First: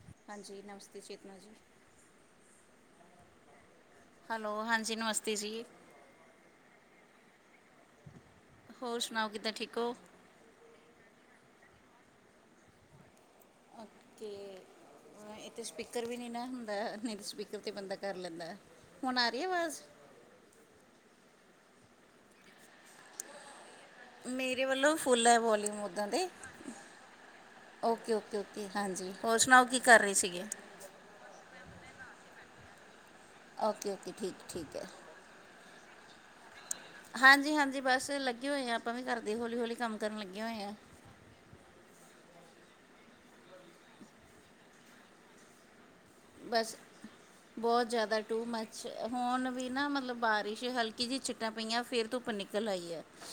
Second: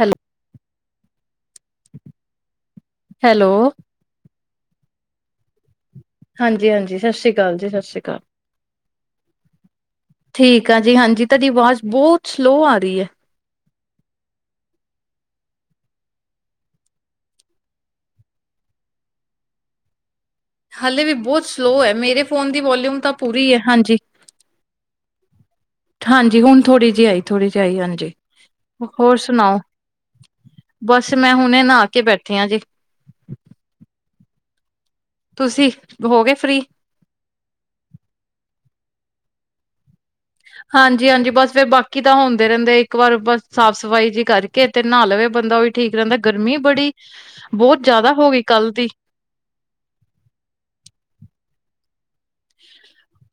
ਹੈਲ ਹਾਂਜੀ, ਨਮਸਤੇ ਚੇਤਨਾ ਜੀ। ਹੈਲੋ! ਹੈਲੋ, ਹਾਂਜੀ ਨਮਸਤੇ ਜੀ। ਹਾਂਜੀ-ਹਾਂਜੀ, ਸਤਿ ਸ੍ਰੀ ਅਕਾਲ ਜੀ, ਸਤਿ ਸ੍ਰੀ ਅਕਾਲ। ਹੋਰ ਸੁਣਾਓ, ਕਿੱਦਾਂ ਠੀਕ ਹੋ? ਠੀਕ ਆਂ ਜੀ, ਹਾਂਜੀ। ਤੁਹਾਡੀ ਆਵਾਜ਼ ਬਹੁਤ ਸਲੋਅ ਆ ਰਹੀ ਐ। ਓੱਕੇ। ਹਾਂ, ਇੱਥੇ ਸਪੀਕਰ ਵੀ ਨਹੀਂ ਨਾ ਹੁੰਦਾ, ਨਹੀਂ ਤੇ ਸਪੀਕਰ ਤੇ ਬੰਦਾ ਕਰ ਲੈਂਦਾ। ਹੁਣ ਆ ਰੀ ਏ ਆਵਾਜ਼? ਹਾਲੇ ਵੀ ਬਹੁਤ ਸਲੋਅ ਏ, ਮੇਰੇ ਫੋਨ ਦੀ ਵੌਲਿਊਮ ਤਾਂ ਪੂਰੀ ਏ, ਹਾਂਜੀ। ਮੇਰੇ ਵੱਲੋਂ ਫੁੱਲ ਐ, ਵੌਲੀਅਮ ਓਦਾਂ ਤੇ, ਹਾਂਜੀ ਹੁਣ ਥੋੜ੍ਹੀ ਜਿਹੀ ਆਈ ਥੋੜ੍ਹੀ ਜਿਹੀ ਆਈ ਹਾਂਜੀ ਓਕੇ, ਓਕੇ, ਓਕੇ, ਹਾਂਜੀ ਹੋਰ ਸੁਣਾਓ, ਕੀ ਕਰ ਰਹੇ ਸੀਗੇ? ਬਸ 'ਮੈਂ ਹੁਣੇ ਨਹਾਕੇ ਬੈਠੀ ਆਂ ਜੀ। ਓਕੇ-ਓਕੇ, ਠੀਕ- ਠੀਕ ਐ। ਤੁਸੀਂ ਹੋ ਗਏ, ਫ੍ਰੀ? ਹਾਂਜੀ-ਹਾਂਜੀ ਬਸ ਲੱਗੇ ਹੋਏ ਆਂ, ਆਪਾਂ ਵੀ ਘਰਦੇ ਹੌਲੀ-ਹੌਲੀ ਕੰਮ ਕਰਨ ਲੱਗੇ ਹੋਏ ਆ। ਹਾਂਜੀ-ਹਾਂਜੀ, ਬਸ ਫੇਰ ਬਾਕੀ ਤਾਂ ਹੁੰਦੇ ਰਹਿੰਦੇ, ਇੱਕ ਵਾਰ ਬਸ ਸਾਫ਼-ਸਫ਼ਾਈ ਜੀ ਕਰਕੇ, ਤੇ ਨਹਾ ਲਵੇ ਬੰਦਾ ਓਹੀ ਠੀਕ ਰਹਿੰਦਾ। ਗਰਮੀ ਬਸ ਬੜੀ! ਬਹੁਤ ਜਿਆਦਾ ਜ਼ਿਆਦਾ ਹੋ ਗਈ ਟੂ ਕੱਲ ਮੱਚ ਦੀ। ਹੁਣ ਵੀ ਨਾ ਮਤਲਬ, ਬਾਰਿਸ਼ ਹਲਕੀ ਜਿਹੀ ਛਿੱਟਾਂ ਪਈਆਂ, ਫੇਰ ਧੁੱਪ ਨਿਕ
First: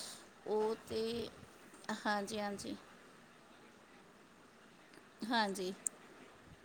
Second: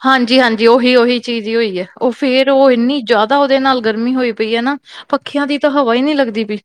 ਹਾਂਜੀ-ਹਾਂਜੀ, ਉਹੀ-ਉਹੀ ਚੀਜ਼ ਹੀ ਹੋਈ ਏ, ਉਹ ਹਾਂਜੀ ਫੇਰ ਉਹ ਹਾਂਜੀ ਇੰਨੀ ਜ਼ਿਆਦਾ ਉਹਦੇ ਨਾਲ ਗਰਮੀ ਹੋਈ ਪਈਏ ਨਾ, ਪੱਖਿਆਂ ਦੀ ਤਾਂ ਹਵਾ ਹੀ ਨੀ ਲੱਗਦੀ ਪਈ।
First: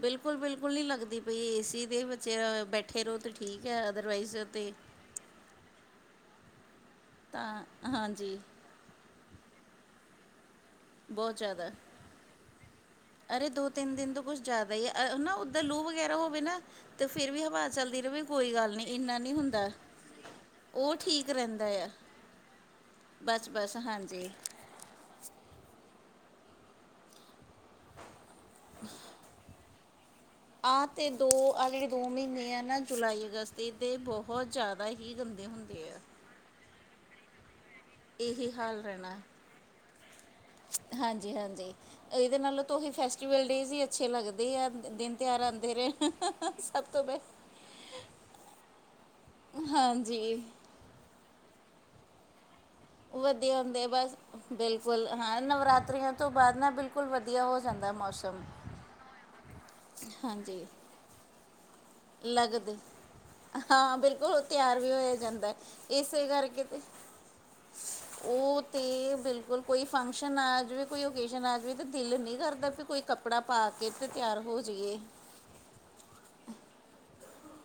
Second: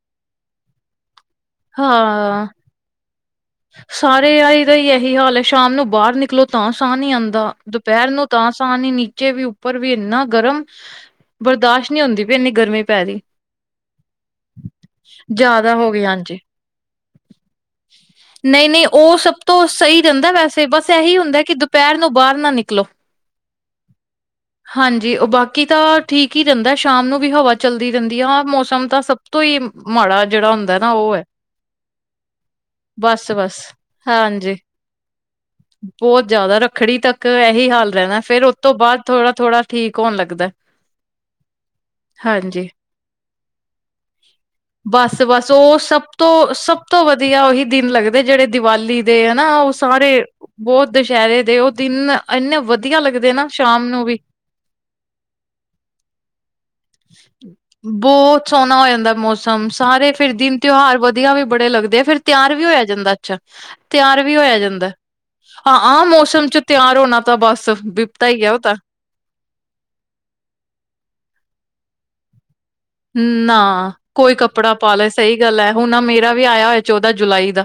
ਬਿਲਕੁਲ-ਬਿਲਕੁਲ ਨਹੀਂ ਲੱਗਦੀ ਪਈ ਏਸੀ ਦੇ ਬੱਚੇ ਹਾਂ। ਬੈਠੇ ਰਹੋ ਤਾਂ ਠੀਕ ਐ, ਅਦਰਵਾਈਜ਼ ਸਾਰੇ ਆਈ ਤੇ ਦਾ ਹੀ ਇਹੀ ਹਾਲ ਹੈ ਸ਼ਾਮ ਨੂੰ ਬਾਹਰ ਨਿਕਲੋ ਤਾਂ ਸਾਹ ਨੀ ਤਾਂ ਆਉਂਦਾ, ਦੁਪਹਿਰ ਨੂੰ ਹਾਂਜੀ ਤਾਂ ਪਾਣੀ ਨੀਚੇ ਵੀ ਉੱਪਰ ਵੀ ਇੰਨਾ ਗਰਮ, ਬਹੁਤ ਜ਼ਿਆਦਾ ਬਰਦਾਸ਼ਤ ਨਹੀਂ ਹੁੰਦੀ ਪਈ ਇੰਨੀ ਗਰਮੀ ਪੈ ਰਹੀ। ਅਰੇ ਦੋ ਤਿੰਨ ਦਿਨ ਤੋਂ ਕੁਛ ਜ਼ਿਆਦਾ ਹੀ ਆ ਨਾ, ਉੱਧਰ ਜ਼ਿਆਦਾ ਲੂ ਹੋ ਗਈ ਵਗੈਰਾ ਹਾਂਜੀ। ਹੋਵੇ ਨਾ ਤੇ ਫੇਰ ਵੀ ਹਵਾ ਚੱਲਦੀ ਰਹੇ ਕੋਈ ਗੱਲ ਨਹੀਂ ਨਹੀਂ-ਨਹੀਂ ਉਹ ਇੰਨਾ ਨਹੀਂ ਸਭ ਤੋਂ ਹੁੰਦਾ ਸਹੀ ਰਹਿੰਦਾ ਵੈਸੇ, ਬਸ ਉਹ ਐਹੀ ਠੀਕ ਹੁੰਦਾ ਕਿ, ਰਹਿੰਦਾ ਆ ਦੁਪਹਿਰ ਨੂੰ ਬਾਹਰ ਨਾ ਨਿਕਲੋ। ਬਸ- ਬਸ ਹਾਂਜੀ। ਹਾਂਜੀ ਉਹ ਬਾਕੀ ਤਾਂ ਠੀਕ ਹੀ ਰਹਿੰਦਾ, ਸ਼ਾਮ ਨੂੰ ਵੀ ਹਵਾ ਚੱਲਦੀ ਰਹਿੰਦੀ ਆ। ਮੌਸਮ ਤਾਂ ਸਭ ਤੋਂ ਹੀ ਮਾੜਾ ਜਿਹੜਾ ਹੁੰਦਾ ਆਹ ਨਾ ਤੇ ਉਹ ਹੈ। ਦੋ ਆਹ ਜਿਹੜੇ ਦੋ ਮਹੀਨੇ ਆ ਨਾ ਜੁਲਾਈ ਬਸ-ਬਸ ਅਗਸਤ ਦੇ ਬਹੁਤ ਹਾਂਜੀ ਜ਼ਿਆਦਾ ਹੀ ਗੰਦੇ ਹੁੰਦੇ ਆ। ਬਹੁਤ ਜ਼ਿਆਦਾ ਰੱਖੜੀ ਤੱਕ ਇਹੀ ਹਾਲ ਰਹਿਣਾ, ਫੇਰ ਇਹੀ ਉਹਤ ਤੋਂ ਹਾਲ ਬਾਅਦ ਰਹਿਣਾ ਥੋੜਾ- ਥੋੜਾ ਠੀਕ ਹੋਣ ਲੱਗਦਾ, ਹਾਂਜੀ- ਹਾਂਜੀ, ਇਹਦੇ ਨਾਲੋਂ ਹਾਂਜੀ ਤੁ ਹੀ ਫੈਸਟੀਵਲ ਡੇਜ਼ ਹੀ ਅੱਛੇ ਲੱਗਦੇ ਆ ਦਿਨ ਤਿਉਹਾਰ ਬਸ-ਬਸ ਆਉਂਦੇ ਉਹ ਰਹੇ। ਸਭ ਤੋਂ ਸਭ ਤੋਂ ਵਧੀਆ ਉਹੀ ਦਿਨ ਲੱਗਦਾ, ਜਿਹੜੇ ਦੀਵਾਲੀ ਦੇ ਹਨਾ ਉਹ ਸਾਰੇ ਹਾਂਜੀ ਬਹੁਤ ਦੁਸ਼ਹਿਰੇ ਤੇ ਉਹ ਦਿਨ ਇੰਨੇ ਵਧੀਆ। ਲੱਗਦੇ ਨਾ ਵਧੀਆ ਹੁੰਦੇ ਸ਼ਾਮ ਨੂੰ ਬਸ ਵੀ ਬਿਲਕੁਲ ਹਾਂ ਨਵਰਾਤਿਆਂ ਤੋਂ ਬਾਅਦ ਨਾ ਬਿਲਕੁਲ, ਵਧੀਆ ਹੋ ਜਾਂਦਾ ਮੌਸਮ ਬਹੁਤ ਸੋਹਣਾ ਹੋ, ਜਾਂਦਾ ਮੌਸਮ, ਸਾਰੇ ਫਿਰ ਦਿਨ ਹਾਂਜੀ ਤਿਉਹਾਰ ਵ, ਵਧੀਆ ਵੀ ਬੜੇ ਲੱਗਦੇ ਫਿਰ ਤਿਆਰ ਵੀ ਲੱਗਦੇ ਹੋਇਆ। ਜਾਂਦਾ ਅੱਛਾ, ਹਾਂ ਤਿਆਰ ਵੀ ਬਿਲਕੁਲ ਹੋਇਆ ਤਿਆਰ ਜਾਂਦਾ ਵੀ ਹੋਇਆ ਜਾਂਦਾ ਹਾਂ, ਆਹ ਇਸੇ ਮੌਸਮ ਚ ਕਰਕੇ ਤੇ ਤਿਆਰ ਹੋਣਾ। ਤਾਂ ਬੱਸ ਬਿਪਤਾ ਹੀ ਹੋ ਉਹ ਤਾਂ ਤੇ ਬਿਲਕੁਲ ਕੋਈ ਫੰਕਸ਼ਨ ਆ ਜਿਵੇ ਕੋਈ ਓਕੇਜਨ ਆ ਜਾਵੇ ਤਾਂ ਦਿਲ ਨਹੀ ਕਰਦਾ ਵੀ ਕੋਈ ਕੱਪੜਾ ਪਾ ਕੇ ਨਾ, ਤੇ ਕੋਈ ਤਿਆਰ ਹੋ ਕੱਪੜਾ ਪਾ ਜਾਈਏ ਲੈ, ਸਹੀ ਗੱਲ ਹੈ ਹੁਣ ਮੇਰਾ ਵੀ ਆਇਆ ਹੋਇਆ ਚੌਦਾਂ ਜੁਲਾਈ ਦਾ,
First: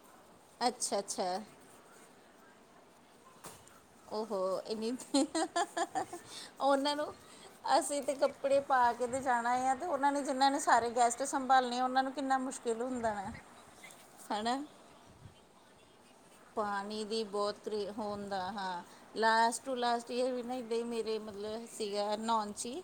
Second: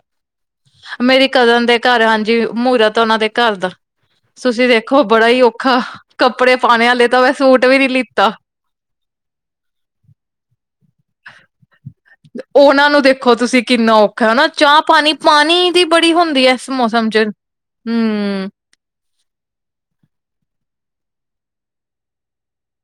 ਅੱਛਾ ਮੇਰੀ ਅੱਛਾ ਕਜ਼ਨ ਦੇ, ਘਰ ਹਾਂਜੀ ਮੂਹਰਤ ਉਹਨਾਂ ਦੇ ਘਰ ਦਾ ਉਹ ਹੋ, ਤੁਸੀਂ ਇਨੀ ਦੇਖੋ ਬੜਾ ਹੀ ਔਖਾ ਕੱਪੜੇ ਪਾਣੇ ਉਹਨਾਂ ਨੂੰ ਵਾਲੇ ਤਾਂ ਮੈਂ ਸੂਟ ਵੀ ਨੀ ਅਸੀਂ ਤੇ ਲਿੱਤਾ ਕੱਪੜੇ, ਪਾ ਕੇ ਤੇ ਜਾਣਾ ਆ ਤੇ ਉਹਨਾਂ ਨੇ ਜਿਹਨਾਂ ਨੇ ਸਾਰੇ ਗੈਸਟ ਸੰਭਾਲਣੇ ਉਹਨਾਂ ਨੂੰ, ਕਿੰਨਾ ਮੁਸ਼ਕਿਲ ਉਹਨਾਂ ਨੂੰ ਹੁੰਦਾ ਹੈ ਦੇਖੋ ਤੁਸੀਂ ਕਿੰਨਾ ਔਖਾ ਹਨਾ ਚਾਹ ਪਾਣੀ, ਪਾਣੀ ਦੀ ਬੜੀ ਹੁੰਦੀ। ਹੈ ਇਸ ਪਾਣੀ ਮੌਸਮ ਦੀ ਚ ਬਹੁਤਰੀ ਹੁੰਦਾ ਹਮ ਹਾਂ। ਲਾਸਟ ਟੂ ਲਾਸਟ ਈਅਰ ਵੀ ਨਾ ਇੱਦਾਂ ਹੀ ਮੇਰੇ ਮਤਲਬ ਸੀਗਾ ਨੋਨ ਚੀ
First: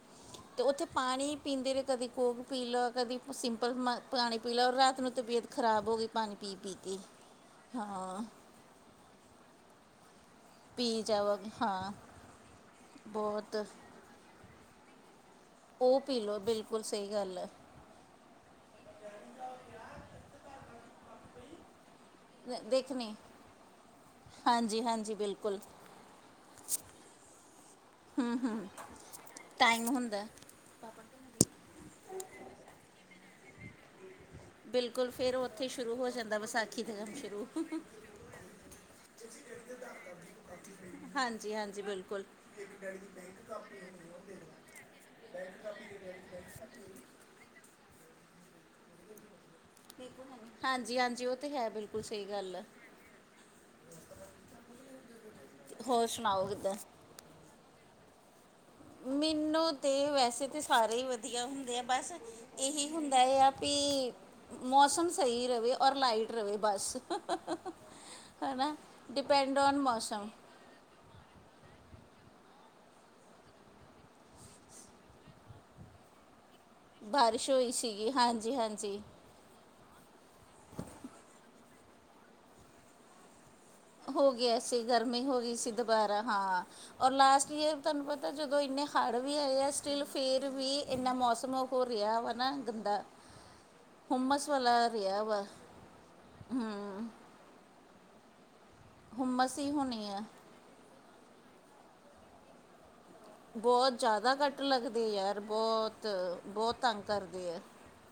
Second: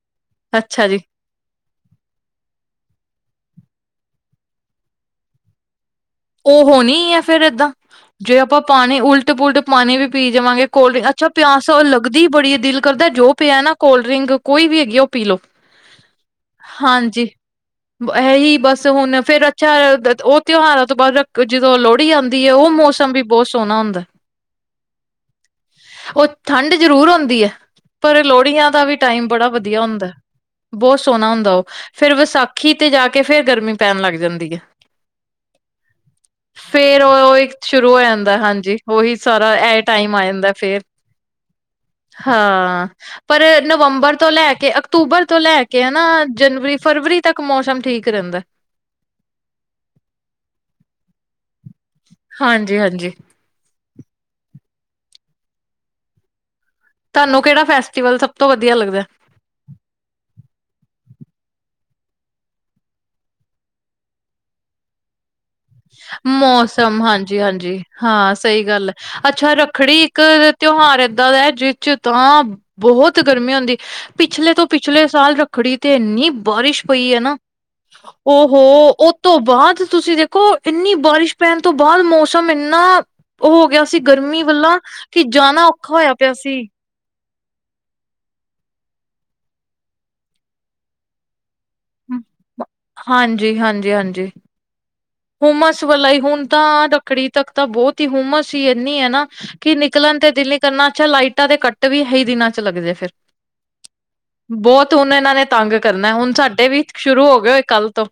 ਤੇ ਉੱਥੇ ਅੱਛਾ ਜੀ ਪਾਣੀ। ਪੀਂਦੇ ਰਹੇ ਕਦੀ ਕੋਕ ਪੀ ਲਓ, ਕਦੀ ਸਿੰਪਲ ਮ ਪਾਣੀ ਪੀ ਲਓ ਰਾਤ ਨੂੰ ਤਬੀਅਤ ਖਰਾਬ ਹੋ, ਗਈ ਪਾਣੀ ਪੀ ਉਹ ਪੀ ਹੋਣੀ ਕੇ ਹੈ ਫੇਰ ਏਦਾਂ, ਹਾਂ ਜੇ ਆਪਾਂ ਪਾਣੀ ਉਲਟ ਪੁਲਟ, ਪਾਣੀ ਵੀ ਪੀ ਜਾਵਾਂਗੇ ਕੋਲਡ, ਪੀ ਅੱਛਾ ਜਾਵਾ ਪਿਆਸ ਹਾਂ ਲੱਗਦੀ ਹੀ ਬੜੀ ਦਿਲ ਕਰਦਾ ਜੋ ਪਿਆ ਬਹੁਤ ਨਾ ਕੋਲਡ, ਰਿੰਗ ਕੋਈ ਵੀ ਹੈਗੀ ਉਹ ਪੀ ਲਓ। ਉਹ ਪੀਲੋ ਬਿਲਕੁਲ ਸਹੀ ਹਾਂਜੀ ਗੱਲ ਹੈ। ਇਹੀ ਬਸ ਹੁਣ ਫੇਰ ਅੱਛਾ ਉਹ ਤਿਉਹਾਰਾਂ ਤੋਂ ਬਾਅਦ ਜਦੋਂ ਲੋਹੜੀ ਆਉਂਦੀ। ਦੀ ਹੈ ਉਹ ਮੌਸਮ ਦੇਖਣੀ ਵੀ ਬਹੁਤ ਸੋਹਣਾ ਹੁੰਦਾ ਜੀ ਬਿਲਕੁਲ ਉਹ ਠੰਡ ਜ਼ਰੂਰ ਹੁੰਦੀ ਹੈ, ਪਰ ਹੂੰ ਹੂੰ ਲੋਹੜੀਆਂ ਦਾ ਵੀ ਟਾਈਮ ਬੜਾ ਵਧੀਆ ਹੁੰਦਾ। ਬਹੁਤ ਸੋਹਣਾ ਹੁੰਦਾ ਉਹ, ਫਿਰ ਵਿਸਾਖੀ ਤੇ ਜਾ ਕੇ ਫੇਰ ਗਰਮੀ ਪੈਣ ਲੱਗ ਜਾਂਦੀ ਹੈ। ਬਿਲਕੁਲ, ਫਿਰ ਉਹ ਉੱਥੇ ਸ਼ੁਰੂ ਹੋ ਜਾਂਦਾ ਬਸ ਫਿਰ ਉਹੀ ਸ਼ੁਰੂ ਹੋ ਜਾਂਦਾ ਹਾਂਜੀ, ਉਹੀ ਸਾਰਾ ਇਹ ਟਾਈਮ ਆ ਜਾਂਦਾ ਫੇਰ ਹਾਂਜੀ ਹਾਂਜੀ ਬਿਲਕੁਲ ਹਾਂ, ਪਰ ਨਵੰਬਰ ਤੋਂ ਲੈ ਕੇ ਅਕਤੂਬਰ ਤੋਂ ਲੈ ਕੇ ਹਨਾ, ਜਨਵਰੀ, ਫਰਵਰੀ ਤੱਕ ਮੌਸਮ ਠੀਕ ਰਹਿੰਦਾ। ਕ ਹਾਂਜੀ- ਹਾਂਜੀ ਉਹ ਤੇ ਹੈ ਬਿਲਕੁਲ ਸਹੀ ਗੱਲ ਹਾਂਜੀ ਹਾਂਜੀ ਹੋਰ ਸੁਣਾਓ ਕਿੱਦਾਂ ਤੁਹਾਨੂੰ ਕਿਹੜਾ ਫੈਸਟੀਵਲ ਸਭ ਤੋਂ ਵਧੀਆ ਲੱਗਦਾ। ਮੈਨੂੰ ਤਾਂ ਵੈਸੇ ਤਾਂ ਸਾਰੇ ਹੀ ਵਧੀਆ ਹੁੰਦੇ ਆ ਬਸ ਇਹੀ ਹੁੰਦਾ ਹੈ ਆ ਵੀ, ਮੌਸਮ ਸਹੀ ਰਹੇ ਔਰ ਲਾਈਟ ਰਹੇ ਬਸ ਮੌਸਮ ਹਾਂਜੀ- ਹਾਂਜੀ ਹਾਂ ਸਹੀ ਨਾ ਗੱਲ ਹੈ, ਅੱਛਾ ਡਿਪੈਂਡ ਔਨ ਰੱਖੜੀ ਇੱਕ ਮੌਸਮ ਤਿਉਹਾਰ ਏਦਾਂ ਦਾ ਜਿਸ ਤਾਂ ਬਹੁਤ ਗਰਮੀ ਹੁੰਦੀ ਪਿਛਲੇ ਤੋਂ ਪਿਛਲੇ ਸਾਲ ਰੱਖੜੀ ਤੇ ਇੰਨੀ ਬਾਰਿਸ਼, ਹੋਈ ਹੈ ਨਾ ਬਾਰਿਸ਼ ਹੋਈ ਸੀਗੀ ਹਾਂਜੀ ਹਾਂਜੀ ਉਹ ਤੋਂ ਬਾਅਦ ਤੁਸੀਂ ਦੇਖੋ, ਇੰਨੀ ਬਾਰਿਸ਼ ਪੈਣ ਤੋਂ ਬਾਅਦ ਮੌਸਮ ਇੰਨਾ ਹੋ ਗਿਆ। ਸੀ ਹੋ ਗਰਮੀ ਗਿਆ ਵੱਲਾਂ ਸੀ ਕਿ, ਗਰਮੀ ਹੋ ਗਈ ਜਾਣਾ ਸੀ ਔਖਾ ਹੋਇਆ ਦੁਬਾਰਾ ਪਿਆ ਸੀ। ਹਾਂ ਔਰ ਲਾਸਟ ਈਅਰ ਤੁਹਾਨੂੰ ਪਤਾ, ਜਦੋਂ ਇੰਨੇ ਹੜ੍ਹ ਵੀ ਆਏ ਆ ਸਟਿੱਲ ਫੇਰ ਵੀ ਇੰਨਾ ਮੌਸਮ ਹੋ ਰਿਹਾ ਵਾ ਨਾ ਗੁੰਦਾ ਹਾਂਜੀ-ਹਾਂਜੀ, ਹਾਂਜੀ। ਹਾਂਜੀ ਹੋਮਸ, ਚੋਲਾ ਰਿਹਾ ਵਾ ਹੁਮਸ ਵਾਲਾ ਹੀ ਹੁਣ ਤਾਂ ਹੂੰ। ਰੱਖੜੀ ਤੱਕ ਤਾਂ ਬਹੁਤ ਹੀ ਹੁਮਸ ਸੀ ਇੰਨੀ ਹੈ, ਨਾ ਹੁੰਮਸ ਹੀ ਕਿ ਹੋਣੀ ਨਿਕਲਣ ਆ। ਤੇ ਦਿਲ। ਕਰਨਾ ਅੱਛਾ ਲਾਈਟਾਂ ਦੇ ਕੱਟ ਵੀ, ਇਹੀ ਦਿਨਾਂ ਚ ਲੱਗਦੇ ਫਿਰ। ਬਹੁਤ ਜ਼ਿਆਦਾ ਕੱਟ ਬਹੁਤ ਲੱਗਦੇ ਹੁਣ ਇਹਨਾਂ ਯਾਰ ਨੇ ਤੰਗ ਬਹੁਤ ਕਰਨਾ, ਹੁਣ ਸਾਡੇ ਬਹੁਤ ਵੀ ਤੰਗ ਸ਼ੁਰੂ ਹੋ ਕਰਦੇ ਗਏ ਆ। ਹੋਏ ਕੱਲ੍ਹ ਤੋਂ।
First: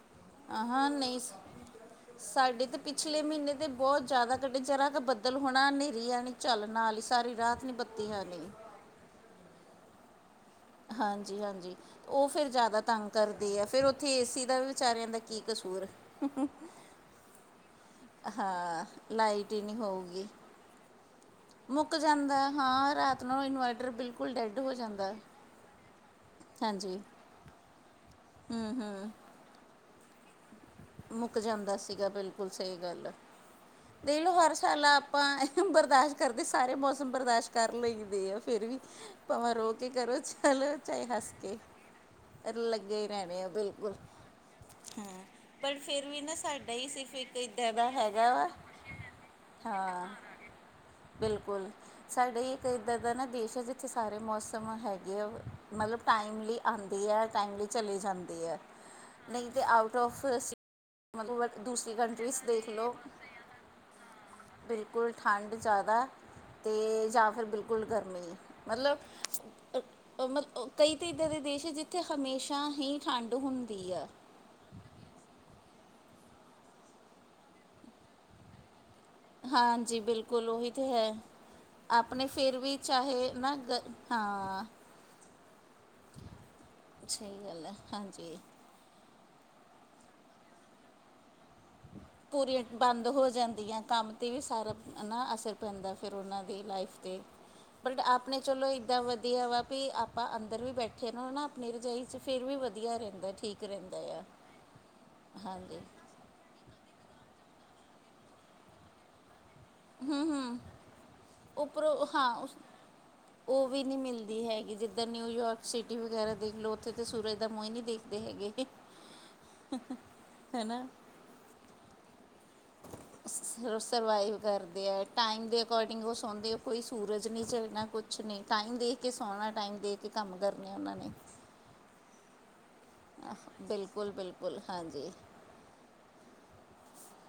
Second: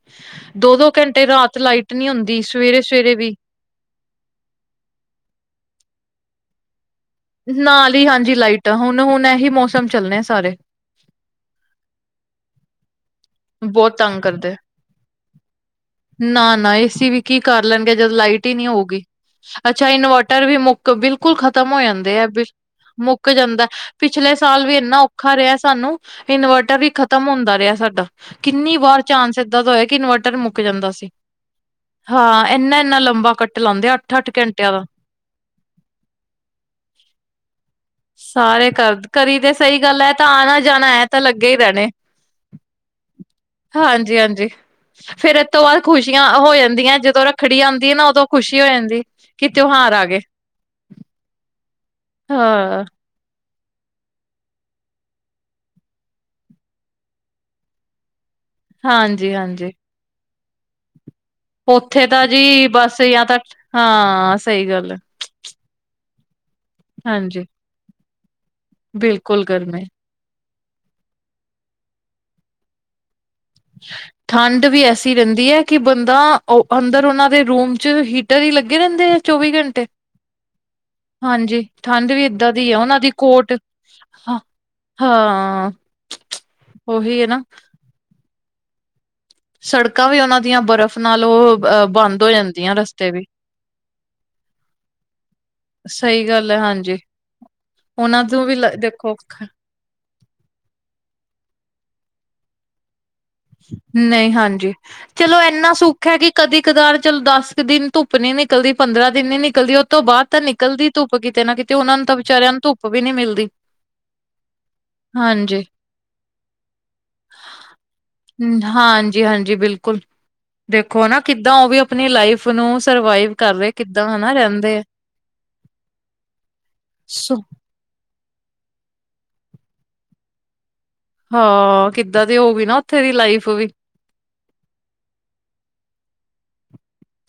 ਦੋ ਆਹਾਂ ਦੋ ਨਹੀਂ ਘੰਟੇ ਰਾਤ ਲਾਈਟ ਨਹੀਂ ਹੁੰਦੀ ਸਵੇਰੇ ਸਵੇਰੇ ਵੀ। ਨੇ ਤੇ ਬਹੁਤ ਜ਼ਿਆਦਾ ਕਟ ਚਾਰ ਬੱਦਲ ਹੋਣਾ, ਹਨੇਰੀ ਆਣੀ ਝੱਲ ਨਾਲ। ਸਾਰੀ ਰਾਤ ਨੀ ਬੱਤੀ ਆਨੀ। ਤਾਂ ਹੁਣ, ਹੁਣ ਇਹੀ ਮੌਸਮ ਚੱਲਣੇ ਸਾਰੇ। ਹਾਂਜੀ-ਹਾਂਜੀ ਉਹ ਫਿਰ ਜ਼ਿਆਦਾ ਤੰਗ। ਕਰਦੇ ਆ, ਫਿਰ ਬਹੁਤ ਉੱਥੇ ਤੰਗ ਏਸੀ ਕਰਦੇ ਦਾ ਵੀ ਵਿਚਾਰਿਆਂ ਦਾ ਕੀ ਕਸੂਰ। ਨਾ ਨਾ ਏਸੀ ਵੀ ਕੀ ਕਰ ਲੈਣਗੇ, ਜਦ ਲਾਈਟ ਹੀ ਨਹੀਂ ਹਾਂ ਹੋਊਗੀ ਲਾਈਟ ਹੀ ਨਹੀਂ ਅੱਛਾ ਹੋਊਗੀ। ਇਨਵਰਟਰ ਵੀ ਮੁੱਕ ਬਿਲਕੁਲ ਖਤ। ਖਤਮ ਹੋ ਮੁੱਕ ਜਾਂਦੇ ਆ ਜਾਂਦਾ ਹਾਂ ਰਾਤ ਮੁੱਕ ਨੂੰ ਜਾਂਦਾ, ਇਨਵਰਟਰ ਪਿਛਲੇ ਬਿਲਕੁਲ ਡੈੱਡ ਸਾਲ ਹੋ ਵੀ ਇੰਨਾ ਜਾਂਦਾ। ਔਖਾ ਰਿਹਾ ਸਾਨੂੰ। ਇਨਵਰਟਰ ਵੀ ਹਾਂਜੀ ਖਤਮ ਹੁੰਦਾ ਰਿਹਾ, ਸਾਡਾ ਹੂੰ ਕਿੰਨੀ ਵਾਰ ਹੂੰ ਚ। ਐਦਾ ਹੋਇਆ ਕਿ ਇਨਵਰਟਰ ਮੁੱਕ ਜਾਂਦਾ ਸੀ। ਮੁੱਕ ਜਾਂਦਾ ਸੀਗਾ ਹਾਂ ਬਿਲਕੁਲ ਸਹੀ ਇੰਨਾ, ਇੰਨਾ ਗੱਲ ਆ। ਲੰਬਾ ਕੱਟ ਲਾਉਂਦੇ ਆ ਦੇਖ ਅੱਠ-ਅੱਠ ਲਓ ਹਰ ਘੰਟਿਆਂ ਦਾ। ਸਾਲ ਆਪਾਂ ਬਰਦਾਸ਼ਤ ਕਰਦੇ ਸਾਰੇ ਮੌਸਮ ਬਰਦਾਸ਼ਤ ਕਰ ਲਈ। ਸਾਰੇ ਕਰ ਕਰੀ ਤੇ ਸਹੀ ਗੱਲ ਹੈ, ਤਾਂ ਆਣਾ ਚਲੋ ਜਾਣਾ ਐ ਚਾਹੇ ਤਾਂ ਹੱਸ ਲੱਗੇ ਹੀ ਕੇ ਰਹਿਣੇ। ਲੱਗੇ ਹੀ ਰਹਿਣੇ ਆ ਬਿਲਕੁਲ ਹਾਂਜੀ-ਹਾਂਜੀ ਹਾਂ ਫਿਰ। ਤੋਂ ਪਰ ਬਾਅਦ ਫਿਰ ਵੀ ਖੁਸ਼ੀਆਂ ਨਾ ਹੋ ਸਾਡਾ ਹੀ ਜਾਂਦੀਆਂ, ਸਿਰਫ ਜਦੋਂ ਇੱਕ ਰੱਖੜੀ ਇੱਦਾਂ ਆਉਂਦੀ ਦਾ ਹੈ ਨਾ ਉਦੋਂ ਹੈਗਾ ਵਾ ਖੁਸ਼ੀ ਹੋ ਜਾਂਦੀ ਕਿ ਤਿਉਹਾਰ ਆ ਹਾਂ ਗਏ। [inaudible] ਬਿਲਕੁਲ ਸਾਡੇ ਇੱਕ ਹਾਂ ਇੱਦਾਂ ਦਾ ਨਾ ਦੇਸ਼ ਹੈ ਜੀ। ਇੱਥੇ ਸਾਰੇ ਮੌਸਮ ਹੈਗੇ, ਆ ਮਤਲਬ ਟਾਈਮ ਲਈ ਆਉਂਦੀ ਹੈ, ਟਾਈਮ ਲਈ ਚਲੀ ਜਾਂਦੀ ਹੈ। ਹਾਂਜੀ ਨਹੀਂ ਤਾਂ ਹਾਂਜੀ ਆਊਟ ਆਫ। ਮਤਲ ਦੂਸਰੀ ਉੱਥੇ ਤਾਂ ਕੰੰਟਰੀਜ਼ ਜੀ ਦੇਖ ਲਓ, ਬਸ ਜਾਂ ਤਾਂ ਹਾਂ ਸਹੀ ਗੱਲ ਹੈ ਬਿਲਕੁਲ। ਠੰਡ ਜ਼ਿਆਦਾ ਅਤੇ ਜਾਂ ਫਿਰ ਹਾਂਜੀ ਬਿਲਕੁਲ, ਗਰਮੀ ਬਿਲਕੁਲ ਗਰਮੀ ਮਤਲਬ। ਮਤਲ ਕਈ ਤਾਂ ਇੱਦਾਂ ਦੇ ਦੇਸ਼ ਆ ਜਿੱਥੇ, ਹਮੇਸ਼ਾ ਹੀ ਠੰਡ ਹੁੰਦੀ ਆ। ਠੰਡ ਵੀ ਐਸੀ ਰਹਿੰਦੀ ਹੈ, ਕਿ ਬੰਦਾ ਅੰਦਰ ਉਹਨਾਂ ਦੇ ਰੂਮ ਚ ਹੀਟਰ ਹੀ ਲੱਗੇ ਰਹਿੰਦੇ ਹੈ। ਹਾਂਜੀ, ਬਿਲਕੁਲ ਉਹੀ ਤਾਂ ਹੈ, ਹਾਂਜੀ ਠੰਡ ਆਪਣੇ ਏਦਾਂ ਫਿਰ ਦੀ ਵੀ ਆ ਉਹਨਾਂ ਦੀ ਚਾਹੇ ਕੋਟ ਨਾ ਗ। ਹਾਂ। ਹਾਂ। ਉਹੀ ਸਹੀ ਨਾ ਗੱਲ ਹੈ, ਹਾਂਜੀ। ਸੜਕਾਂ ਵੀ, ਉਹਨਾਂ ਦੀਆਂ ਬਰਫ਼ ਨਾਲ ਉਹ। ਅ ਬੰਦ ਹੋ ਪੂਰੀਆਂ ਜਾਂਦੀਆਂ ਬੰਦ ਰਸਤੇ ਵੀ ਹੋ ਜਾਂਦੀਆਂ, ਕੰਮ ਤੇ ਵੀ ਸਾਰਾ ਨਾ ਅਸਰ ਪੈਂਦਾ ਫਿਰ ਸਹੀ ਉਹਨਾਂ ਗੱਲ ਹੈ ਦੀ ਲਾਈਫ। ਹਾਂਜੀ ਤੇ ਬਟ ਉਹਨਾਂ ਆਪ ਨੇ ਨੂੰ ਵੀ ਚਲੋ ਏਦਾਂ ਦੇਖੋ ਵਧੀਆ ਵਾ। ਵੀ ਆਪਾਂ ਅੰਦਰ ਵੀ ਬੈਠੇ ਨੂੰ ਨਾ ਆਪਣੀ ਰਜਾਈ 'ਚ ਫਿਰ ਵੀ ਵਧੀਆ ਰਹਿੰਦਾ ਜੀ। ਨਹੀਂ ਹਾਂਜੀ, ਚਲੋ ਇੰਨਾ ਹਾਂਜੀ ਸ ਕਿ ਕਦੀ ਕਦਾਰ ਚਲੋ ਦਸ ਕੁ ਦਿਨ ਧੁੱਪ ਨੀ ਨਿਕਲਦੀ, ਪੰਦਰਾਂ ਦਿਨ ਨੀ ਨਿਕਲਦੀ। ਤੋਂ ਬਾਅਦ ਤਾਂ ਨਿਕਲਦੀ ਧੁੱਪ ਕਿਤੇ ਨਾ ਕਿਤੇ, ਉਹਨਾਂ ਨੂੰ ਉੱਪਰੋਂ ਤਾਂ ਹਾਂ ਵਿਚਾਰਿਆਂ ਉਸ ਨੂੰ ਧੁੱਪ ਵੀ ਨੀ ਮਿਲਦੀ। ਉਹ ਵੀ ਨਹੀਂ ਮਿਲਦੀ ਹੈਗੀ ਜਿੱਦਾਂ ਹਾਂਜੀ, ਨਿਊਯੋਰਕ ਸਿਟੀ ਵਗੈਰਾ ਦੇਖ ਲਓ, ਉੱਥੇ ਤਾਂ ਸੂਰਜ ਦਾ ਮੂੰਹ ਨਹੀਂ ਦਿਖ। ਹਾਂਜੀ-ਹਾਂਜੀ ਬਿਲਕੁਲ ਹੈਨਾ ਦੇਖੋ ਨਾ ਕਿੱਦਾਂ ਉਹ ਵੀ। ਆਪਣੀ ਲਾਈਫ ਨੂੰ ਸਰਵਾਈਵ ਕਰ ਰਹੇ ਕਿੱਦਾਂ ਹਨਾ ਸਰਵਾਈਵ ਰਹਿੰਦੇ ਆ। ਕਰਦੇ ਹੈ, ਟਾਈਮ ਦੇ ਅਕੋਡਿੰਗ ਉਹ ਸੌਂਦੇ। ਕੋਈ ਸੂਰਜ ਸੋ ਨਹੀਂ ਝੱਲਣਾ ਕੁਛ ਨਹੀਂ ਟਾਈਮ ਦੇ ਕੇ ਸੌਣਾ, ਟਾਈਮ ਦੇ ਕੇ ਕੰਮ ਕਰਨੇ ਉਹਨਾਂ ਨੇ। ਹਾਂ ਕਿੱਦਾਂ ਦੇ ਹੋ ਵੀ ਨਾ। ਉੱਥੇ ਦੀ ਲਾਈਫ ਵੀ। ਬਿਲਕੁਲ ਬਿਲਕੁਲ ਹਾਂਜੀ।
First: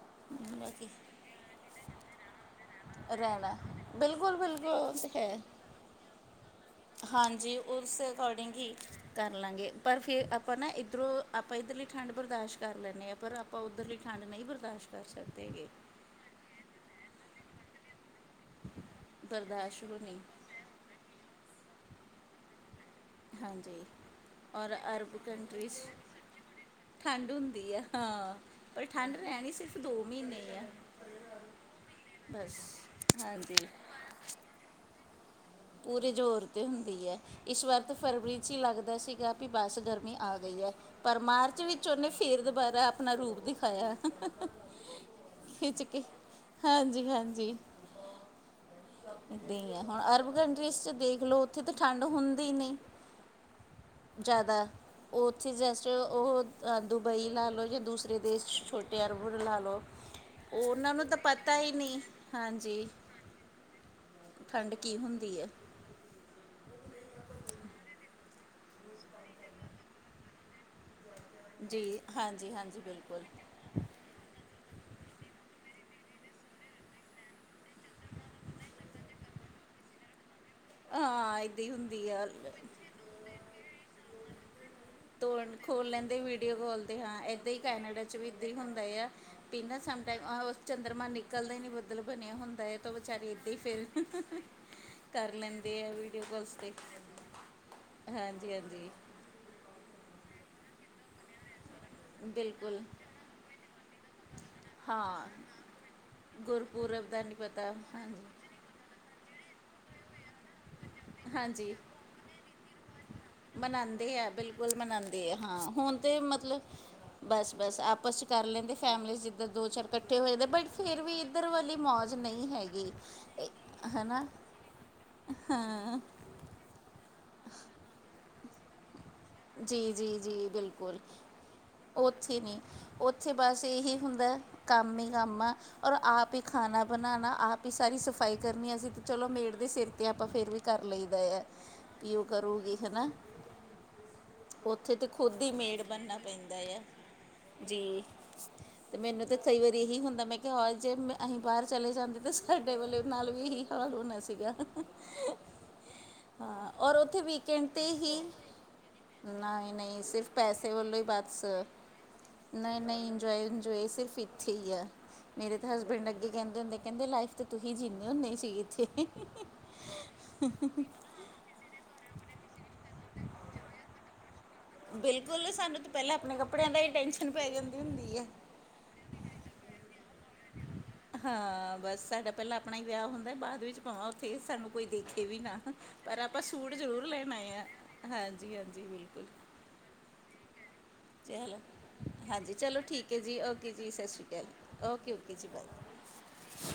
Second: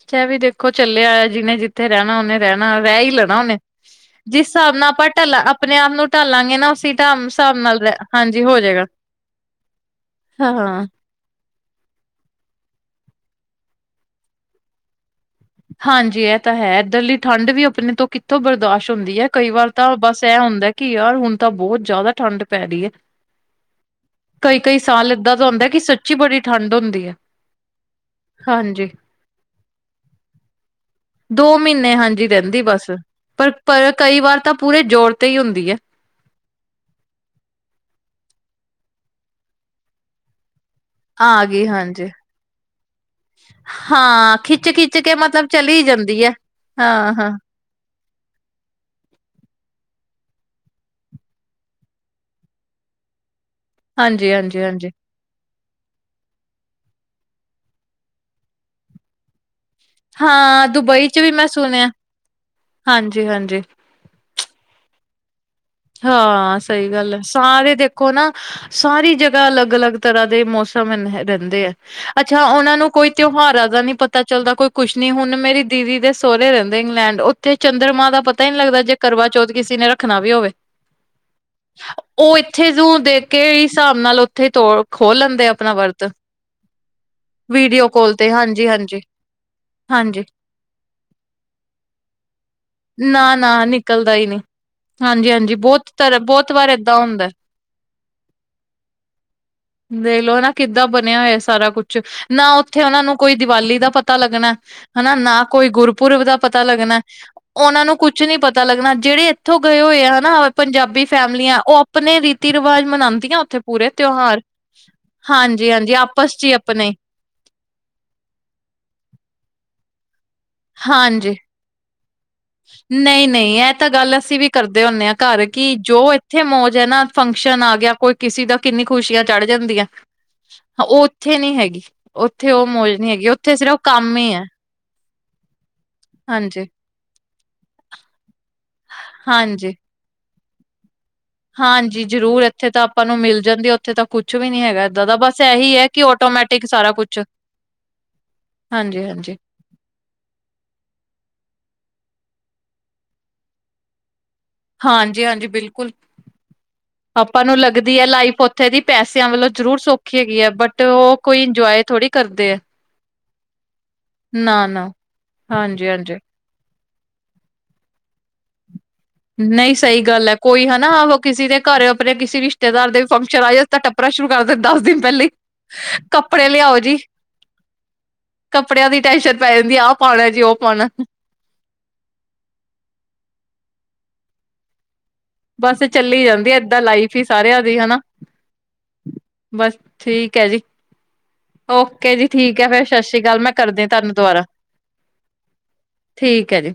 ਚਾਹ ਵੀ ਦੇਖੋ ਬਾਕੀ ਚੱਲਿਐ ਜਿਹਨੇ ਜਿੱਥੇ ਰਹਿਣਾ ਉਹਨੇ। ਰਹਿਣਾ ਰਹਿ ਹੀ ਲੈਣਾ ਉਹਨੇ ਰਹਿਣਾ ਬਿਲਕੁਲ ਜਿਸ ਬਿਲਕੁਲ ਹਿਸਾਬ ਨਾਲ ਉਹ ਆਪਾਂ ਤਾਂ ਢਲਾਂ ਹੈ ਆਪਣੇ ਆਪ ਨੂੰ ਢਾਲਾਂਗੇ ਨਾ। ਢ ਹਾਂਜੀ ਹਿਸਾਬ ਨਾਲ ਉਸ ਹਾਂਜੀ ਅਕੋਰਡਿੰਗ ਹੋ ਹੀ ਜਾਏਗਾ ਕਰ ਲਾਂਗੇ ਪਰ ਫੇਰ ਆਪਾਂ ਨਾ ਹਾਂ। ਇੱਧਰੋਂ। ਆਪਾਂ ਇੱਧਰ ਲਈ ਠੰਡ ਬਰਦਾਸ਼ ਕਰ ਲੈਂਦੇ ਹਾਂ, ਪਰ ਆਪਾਂ ਉੱਧਰਲੀ ਠੰਡ ਨਹੀਂ ਬਰਦਾਸ਼ਤ ਕਰ ਸਕਦੇ ਹੇਗੇ। ਹਾਂਜੀ ਇਹ ਤਾਂ ਹੈ, ਇੱਧਰ ਦੀ ਠੰਡ ਵੀ ਆਪਣੇ ਤੋਂ ਕਿੱਥੋਂ ਬਰਦਾਸ਼ ਹੁੰਦੀ ਹੈ, ਕਈ ਵਾਰ ਬਰਦਾਸ਼ਤ ਤਾਂ ਹੋ ਨਹੀਂ ਬਸ ਇਹ ਹੁੰਦਾ। ਕਿ ਯਾਰ ਹੁਣ ਤਾਂ ਬਹੁਤ ਜ਼ਿਆਦਾ ਠੰਢ ਪੈ ਰਹੀ ਐ। ਹਾਂਜੀ ਔਰ ਅਰਬ ਏਦਾਂ ਦਾ ਕੰਟਰੀ ਹੁੰਦਾ ਕਿ ਚ ਸੱਚੀ ਬੜੀ ਠੰਢ ਹੁੰਦੀ ਹੈ ਠੰਡ ਹੁੰਦੀ ਹੈ ਹਾਂ ਹਾਂਜੀ ਠੰਡ ਹੈ ਰਹਿਣੀ ਸਿਰਫ ਦੋ ਮਹੀਨੇ ਐ ਦੋ ਮਹੀਨੇ ਹਾਂਜੀ ਰਹਿੰਦੀ ਬਸ ਹਾਂਜੀ ਪਰ-ਪਰ ਕਈ ਵਾਰ ਤਾਂ ਪੂਰੇ ਜੋਰ ਤੇ ਹੀ ਹੁੰਦੀ ਹੈ ਪੂਰੇ ਜ਼ੋਰ ਤੇ ਹੁੰਦੀ ਹੈ ਇਸ ਵਾਰ ਤੇ ਫਰਵਰੀ ਹੀ ਲੱਗਦਾ ਸੀਗਾ ਕਿ ਬਸ ਗਰਮੀ ਆ ਗਈ ਐ- ਪਰ ਆ ਮਾਰਚ ਗਈ ਵਿੱਚ ਉਹਨੇ ਹਾਂਜੀ ਫੇਰ ਦੁਬਾਰਾ ਆਪਣਾ ਰੂਪ ਦਿਖਾਇਆ ਹਾਂ ਖਿੱਚ ਖਿੱਚ ਕੇ ਮਤਲਬ ਚਲੀ ਜਾਂਦੀ ਹੈ ਹਾਂ ਹਾਂ ਹਾਂਜੀ-ਹਾਂਜੀ ਦ ਹੀ ਹੈ ਹੁਣ ਅਰਬ ਕੰਟਰੀਜ਼ ਦੇਖ ਲਓ ਉੱਥੇ ਤਾਂ ਠੰਡ ਹੁੰਦੀ ਨਹੀਂ ਹਾਂਜੀ ਹਾਂਜੀ ਜ਼ਿਆਦਾ ਹਾਂਜੀ ਉੱਥੇ ਜਸਟ ਉਹ ਦੁਬਈ ਲਾ ਲਉ ਜਾਂ ਦੂਸਰੇ ਦੇਸ਼ ਚ ਛੋਟੇ ਅਰਬਨ ਲਾ ਲਓ ਹਾਂ ਉਹਨਾਂ ਨੂੰ ਦੁਬਈ ਤਾਂ ਚ ਵੀ ਮੈਂ ਪਤਾ ਹੀ ਸੁਣਿਆ ਨਹੀਂ ਹਾਂਜੀ ਠੰਡ ਕੀ ਹੁੰਦੀ ਹੈ ਹਾਂ ਸਹੀ ਗੱਲ ਐ ਸਾਰੇ ਦੇਖੋ ਨਾ ਸਾਰੀ ਜਗ੍ਹਾ ਅਲੱਗ-ਅਲੱਗ ਤਰ੍ਹਾਂ ਦੇ ਮੌਸਮ ਹੁੰਦੇ ਐ ਜੀ ਅੱਛਾ ਹਾਂਜੀ ਉਹਨਾ ਹਾਂਜੀ ਨੂੰ ਕੋਈ ਬਿਲਕੁਲ ਤਿਉਹਾਰਾਂ ਦਾ ਨੀ ਪਤਾ ਪਤਾ ਚੱਲਦਾ ਕੋਈ ਕੁਛ ਨੀ ਹੁਣ ਮੇਰੀ ਦੀਦੀ ਦੇ ਸਹੁਰੇ ਰਹਿੰਦੇ ਇੰਗਲੈਂਡ ਉ ਤੇ ਚੰਦਰਮਾਂ ਦਾ ਪਤਾ ਹੀ ਨੀ ਲੱਗਦਾ ਜੇ ਕਰਵਾ ਚੌਥ ਕਿਸੇ ਨੇ ਰੱਖਣਾ ਵੀ ਹੋਵੇ ਹਾਂ ਹੀ ਹੁੰਦੀ ਆ ਉਹ ਇੱਥੇ ਜੋ ਦੇ ਕੇ ਹਿਸਾਬ ਨਾਲ ਉੱਥੇ ਤੋੜੋ ਤੋ ਖੋਲ ਲੈਂਦੇ ਵੀਡੀਓ ਕਾਲ ਤੇ ਹਾਂ ਏਦਾਂ ਹੀ ਵੀਡੀਓ ਕੈਨੇਡਾ ਕਾਲ ਚ ਵੀ ਤੇ ਇਦਾਂ ਹੀ ਹੁੰਦਾ ਹਾਂਜੀ-ਹਾਂਜੀ, ਆ ਪੀਨਾ ਸਮ ਹਾਂਜੀ ਟਾਈਮ ਚੰਦਰਮਾ ਨਿਕਲਦਾ ਹੀ ਨੀ ਬੱਦਲ ਬਣਿਆ ਹੁੰਦਾ ਤਾਂ ਬੇਚਾਰੇ ਏਦਾਂ ਹੀ ਨਾ-ਨਾ ਫਿਰ ਨਿਕਲਦਾ ਹੀ ਨਹੀਂ। ਕਰ ਹਾਂਜੀ-ਹਾਂਜੀ ਲੈਂਦੇ ਬਹੁਤ ਆ ਤਰ ਵੀਡੀਓ ਬਹੁਤ ਕਾਲਸ ਵਾਰ ਤੇ ਏਦਾਂ ਹੁੰਦੈ ਹਾਂਜੀ ਹਾਂਜੀ ਦੇਖ ਲੋ ਹਨਾ ਕਿੱਦਾਂ ਬਣਿਆ ਹੋਇਆ ਸਾਰਾ ਕੁਛ ਨਾ ਬਿਲਕੁਲ ਉੱਥੇ ਉਹਨਾਂ ਨੂੰ ਕੋਈ ਦੀਵਾਲੀ ਦਾ ਪਤਾ ਲੱਗਣੈ ਹਨਾ ਹਾਂ ਨਾ ਕੋਈ ਗੁਰਪੁਰਬ ਦਾ ਪਤਾ ਲੱਗਣੈ ਗੁਰਪੁਰਬ ਦਾ ਨਹੀਂ ਪਤਾ ਹਾਂਜੀ ਪਤਾ ਲੱਗਣੈ ਜਿਹੜੇ ਇੱਥੋਂ ਗਏ ਹੋਏ ਆ ਹਨਾ ਪੰਜਾਬੀ ਫੈਮਲੀਆਂ ਉਹ ਆਪਣੇ ਰੀਤੀ ਰਿਵਾਜ ਮਨਾਂਦੀਆਂ ਮਨਾਂਦੇ ਐ ਬਿਲਕੁਲ ਮਨਾਂਦੇ ਐ ਹਾਂ ਹਾਂਜੀ ਹਾਂਜੀ ਹੁਣ ਤੇ ਆਪਸ ਚ ਹੀ ਮਤਲਬ ਆਪਣੇ ਬਸ-ਬਸ ਆਪਸ ਚ ਕਰ ਲੈਂਦੇ ਫੈਮਲੀਜ਼ ਜਿੱਦਾ ਦੋ ਚਾਰ ਇਕੱਠੇ ਹੋਏ ਤੇ ਬਟ ਫੇਰ ਵੀ ਇੱਧਰ ਵਾਲੀ ਮੌਜ ਨਹੀਂ ਹੈਗੀ ਨਹੀਂ-ਨਹੀਂ ਇਹ ਤਾਂ ਗੱਲ ਹਨਾ ਅਸੀਂ ਵੀ ਕਰਦੇ ਹੁੰਨੇ ਹਾਂ ਘਰ ਕਿ ਹਾਂ ਜੋ ਇੱਥੇ ਮੌਜ ਹੈ ਨਾ ਫੰਕਸ਼ਨ ਆ ਗਿਆ ਕੋਈ ਕਿਸੇ ਦਾ ਕਿੰਨੀ ਖੁਸ਼ੀਆਂ ਚੜ ਜੀ ਜਾਂਦੀਐ ਜੀ ਜੀ ਬਿਲਕੁਲ ਉਹ ਉੱਥੇ ਨਹੀਂ ਹੈਗੀ ਉੱਥੇ ਨਹੀਂ ਉਹ ਮੌਜ ਨਹੀ ਹੈਗੀ ਤਾਂ ਉੱਥੇ ਬਸ ਸਿਰਫ ਇਹੀ ਕੰਮ ਹੀ ਹੁੰਦਾ ਹੈ ਕੰਮ ਹੀ ਕੰਮ ਆ ਔਰ ਆਪ ਹੀ ਹਾਂਜੀ ਖਾਣਾ ਬਣਾਣਾ ਆਪ ਹੀ ਸਾਰੀ ਸਫਾਈ ਕਰਨੀ ਅਸੀਂ ਤੇ ਚਲੋ ਮੇਡ ਦੇ ਹਾਂਜੀ। ਸਿਰ ਤੇ ਆਪਾਂ ਫੇਰ ਵੀ ਕਰ ਲਈਦਾ ਆ ਹਾਂਜੀ ਵੀ ਉਹ ਜ਼ਰੂਰ ਇੱਥੇ ਕਰੂਗੀ ਤਾਂ ਹੈ ਆਪਾਂ ਨਾ ਨੂੰ ਮਿਲ ਜਾਂਦੀ ਇੱਥੇ ਤਾਂ ਕੁੱਛ ਵੀ ਨੀ ਹੈਗਾ ਉੱਥੇ ਤਾਂ ਇੱਦਾਂ ਦਾ ਬਸ ਖੁਦ ਹੀ ਇਹੀ ਮੇਡ ਹੈ ਕਿ ਬਣਨਾ ਪੈਂਦਾ ਆਟੋਮੈਟਿਕ ਆ ਸਾਰਾ ਕੁਛ ਜੀ ਤੇ ਮੈਨੂੰ ਹਾਂਜੀ-ਹਾਂਜੀ, ਤਾਂ ਕਈ ਵਾਰੀ ਇਹੀ ਹੁੰਦਾ ਮੈਂ ਕਿਹਾ ਹੌ ਜੇ ਮੈਂ ਅਸੀਂ ਬਾਹਰ ਚਲੇ ਜਾਂਦੇ ਤਾਂ ਸਾਡੇ ਵੱਲੇ ਨਾਲ ਵੀ ਇਹੀ ਹਾਲ ਹੋਣਾ ਸੀਗਾ ਹਾਂਜੀ-ਹਾਂਜੀ ਬਿਲਕੁਲ। ਹਾਂ ਔਰ ਉੱਥੇ ਆਪਾਂ ਨੂੰ ਵੀਕੇਂਡ ਤੇ ਲੱਗਦੀ ਹੈ ਹੀ ਲਾਈਫ ਉੱਥੇ ਦੀ ਪੈਸਿਆਂ ਵੱਲੋਂ ਜ਼ਰੂਰ ਨਹੀਂ-ਨਹੀਂ ਸੌਖੀ ਸਿਰਫ਼ ਹੈਗੀ ਹੈ ਪੈਸੇ ਬਟ ਵੱਲੋਂ ਹੀ ਉਹ ਕੋਈ ਬਸ ਇੰਜੋਏ ਥੋੜ੍ਹੀ ਕਰਦੇ ਆ ਨਹੀਂ-ਨਹੀਂ ਇੰਜੋਏ-ਇੰਜੋਏ ਸਿਰਫ ਇੱਥੇ ਹੀ ਆ ਨਾ-ਨਾ ਮੇਰੇ ਤਾਂ ਹਸਬੈਂਡ ਹਾਂਜੀ-ਹਾਂਜੀ। ਅੱਗੇ ਕਹਿੰਦੇੁ ਹੁਦੇ ਕਹਿੰਦੇ ਲਾਈਫ ਤੇ ਤੁਸੀਂ ਜਿੰਦੇ ਹੁੰਦੇ ਸੀ ਇੱਥੇ ਨਹੀਂ ਸਹੀ ਗੱਲ ਹੈ ਕੋਈ ਹਨਾ ਕਿਸੇ ਦੇ ਘਰ ਆਪਣੇ ਕਿਸੇ ਰਿਸ਼ਤੇਦਾਰ ਦੇ ਵੀ ਫੰਕਸ਼ਨ ਆਏ ਤਾਂ ਟੱਪਰਾ ਸ਼ੁਰੂ ਵਿਆਹ ਦੇ ਦਸ ਦਿਨ ਪਹਿਲੇ ਬਿਲਕੁਲ ਸਾਨੂੰ ਤਾਂ ਪਹਿਲਾਂ ਆਪਣੇ ਕੱਪੜੇ ਕੱਪੜਿਆਂ ਲਿਆਓ ਦਾ ਹੀ ਜੀ ਟੈਨਸ਼ਨ ਪੈ ਜਾਂਦੀ ਹੁੰਦੀ ਹੈ ਕੱਪੜਿਆਂ ਦੀ ਟੈਨਸ਼ਨ ਪੈ ਜਾਂਦੀ ਆਹ ਪਾਉਣਾ ਜੀ ਉਹ ਪਾਉਣਾ ਹਾਂ ਬਸ ਸਾਡਾ ਪਹਿਲਾਂ ਆਪਣਾ ਹੀ ਵਿਆਹ ਹੁੰਦਾ ਬਾਅਦ ਵਿੱਚ ਪਾਵਾਂ ਫ਼ੇਰ ਸਾਨੂੰ ਕੋਈ ਦੇਖੇ ਵੀ ਨਾ ਬਸ ਪਰ ਚੱਲੀ ਆਪਾਂ ਜਾਂਦੀ ਸੂੱਟ ਏਦਾਂ ਜ਼ਰੂਰ ਲਾਈਫ ਹੀ ਲੈਣ ਆ ਸਾਰਿਆਂ ਹਾਂ ਹਾਂਜੀ ਹਾਂਜੀ ਬਿਲਕੁੱਲ ਬੱਸ ਠੀਕ ਹੈ ਜੀ ਓਕੇ ਜੀ ਹਾਂਜੀ ਠੀਕ ਹੈ ਚਲੋ ਫਿਰ ਸਤਿ ਠੀਕ ਹੈ ਸ੍ਰੀ ਅਕਾਲ ਜੀ ਮੈਂ ਓਕੇ ਕਰਦੀ ਜੀ ਸਤਿ ਤੁਹਾਨੂੰ ਸ਼੍ਰੀ ਦੁਬਾਰਾ ਅਕਾਲ ਓਕੇ ਓਕੇ ਜੀ ਬਾਏ ਠੀਕ ਹੈ ਜੀ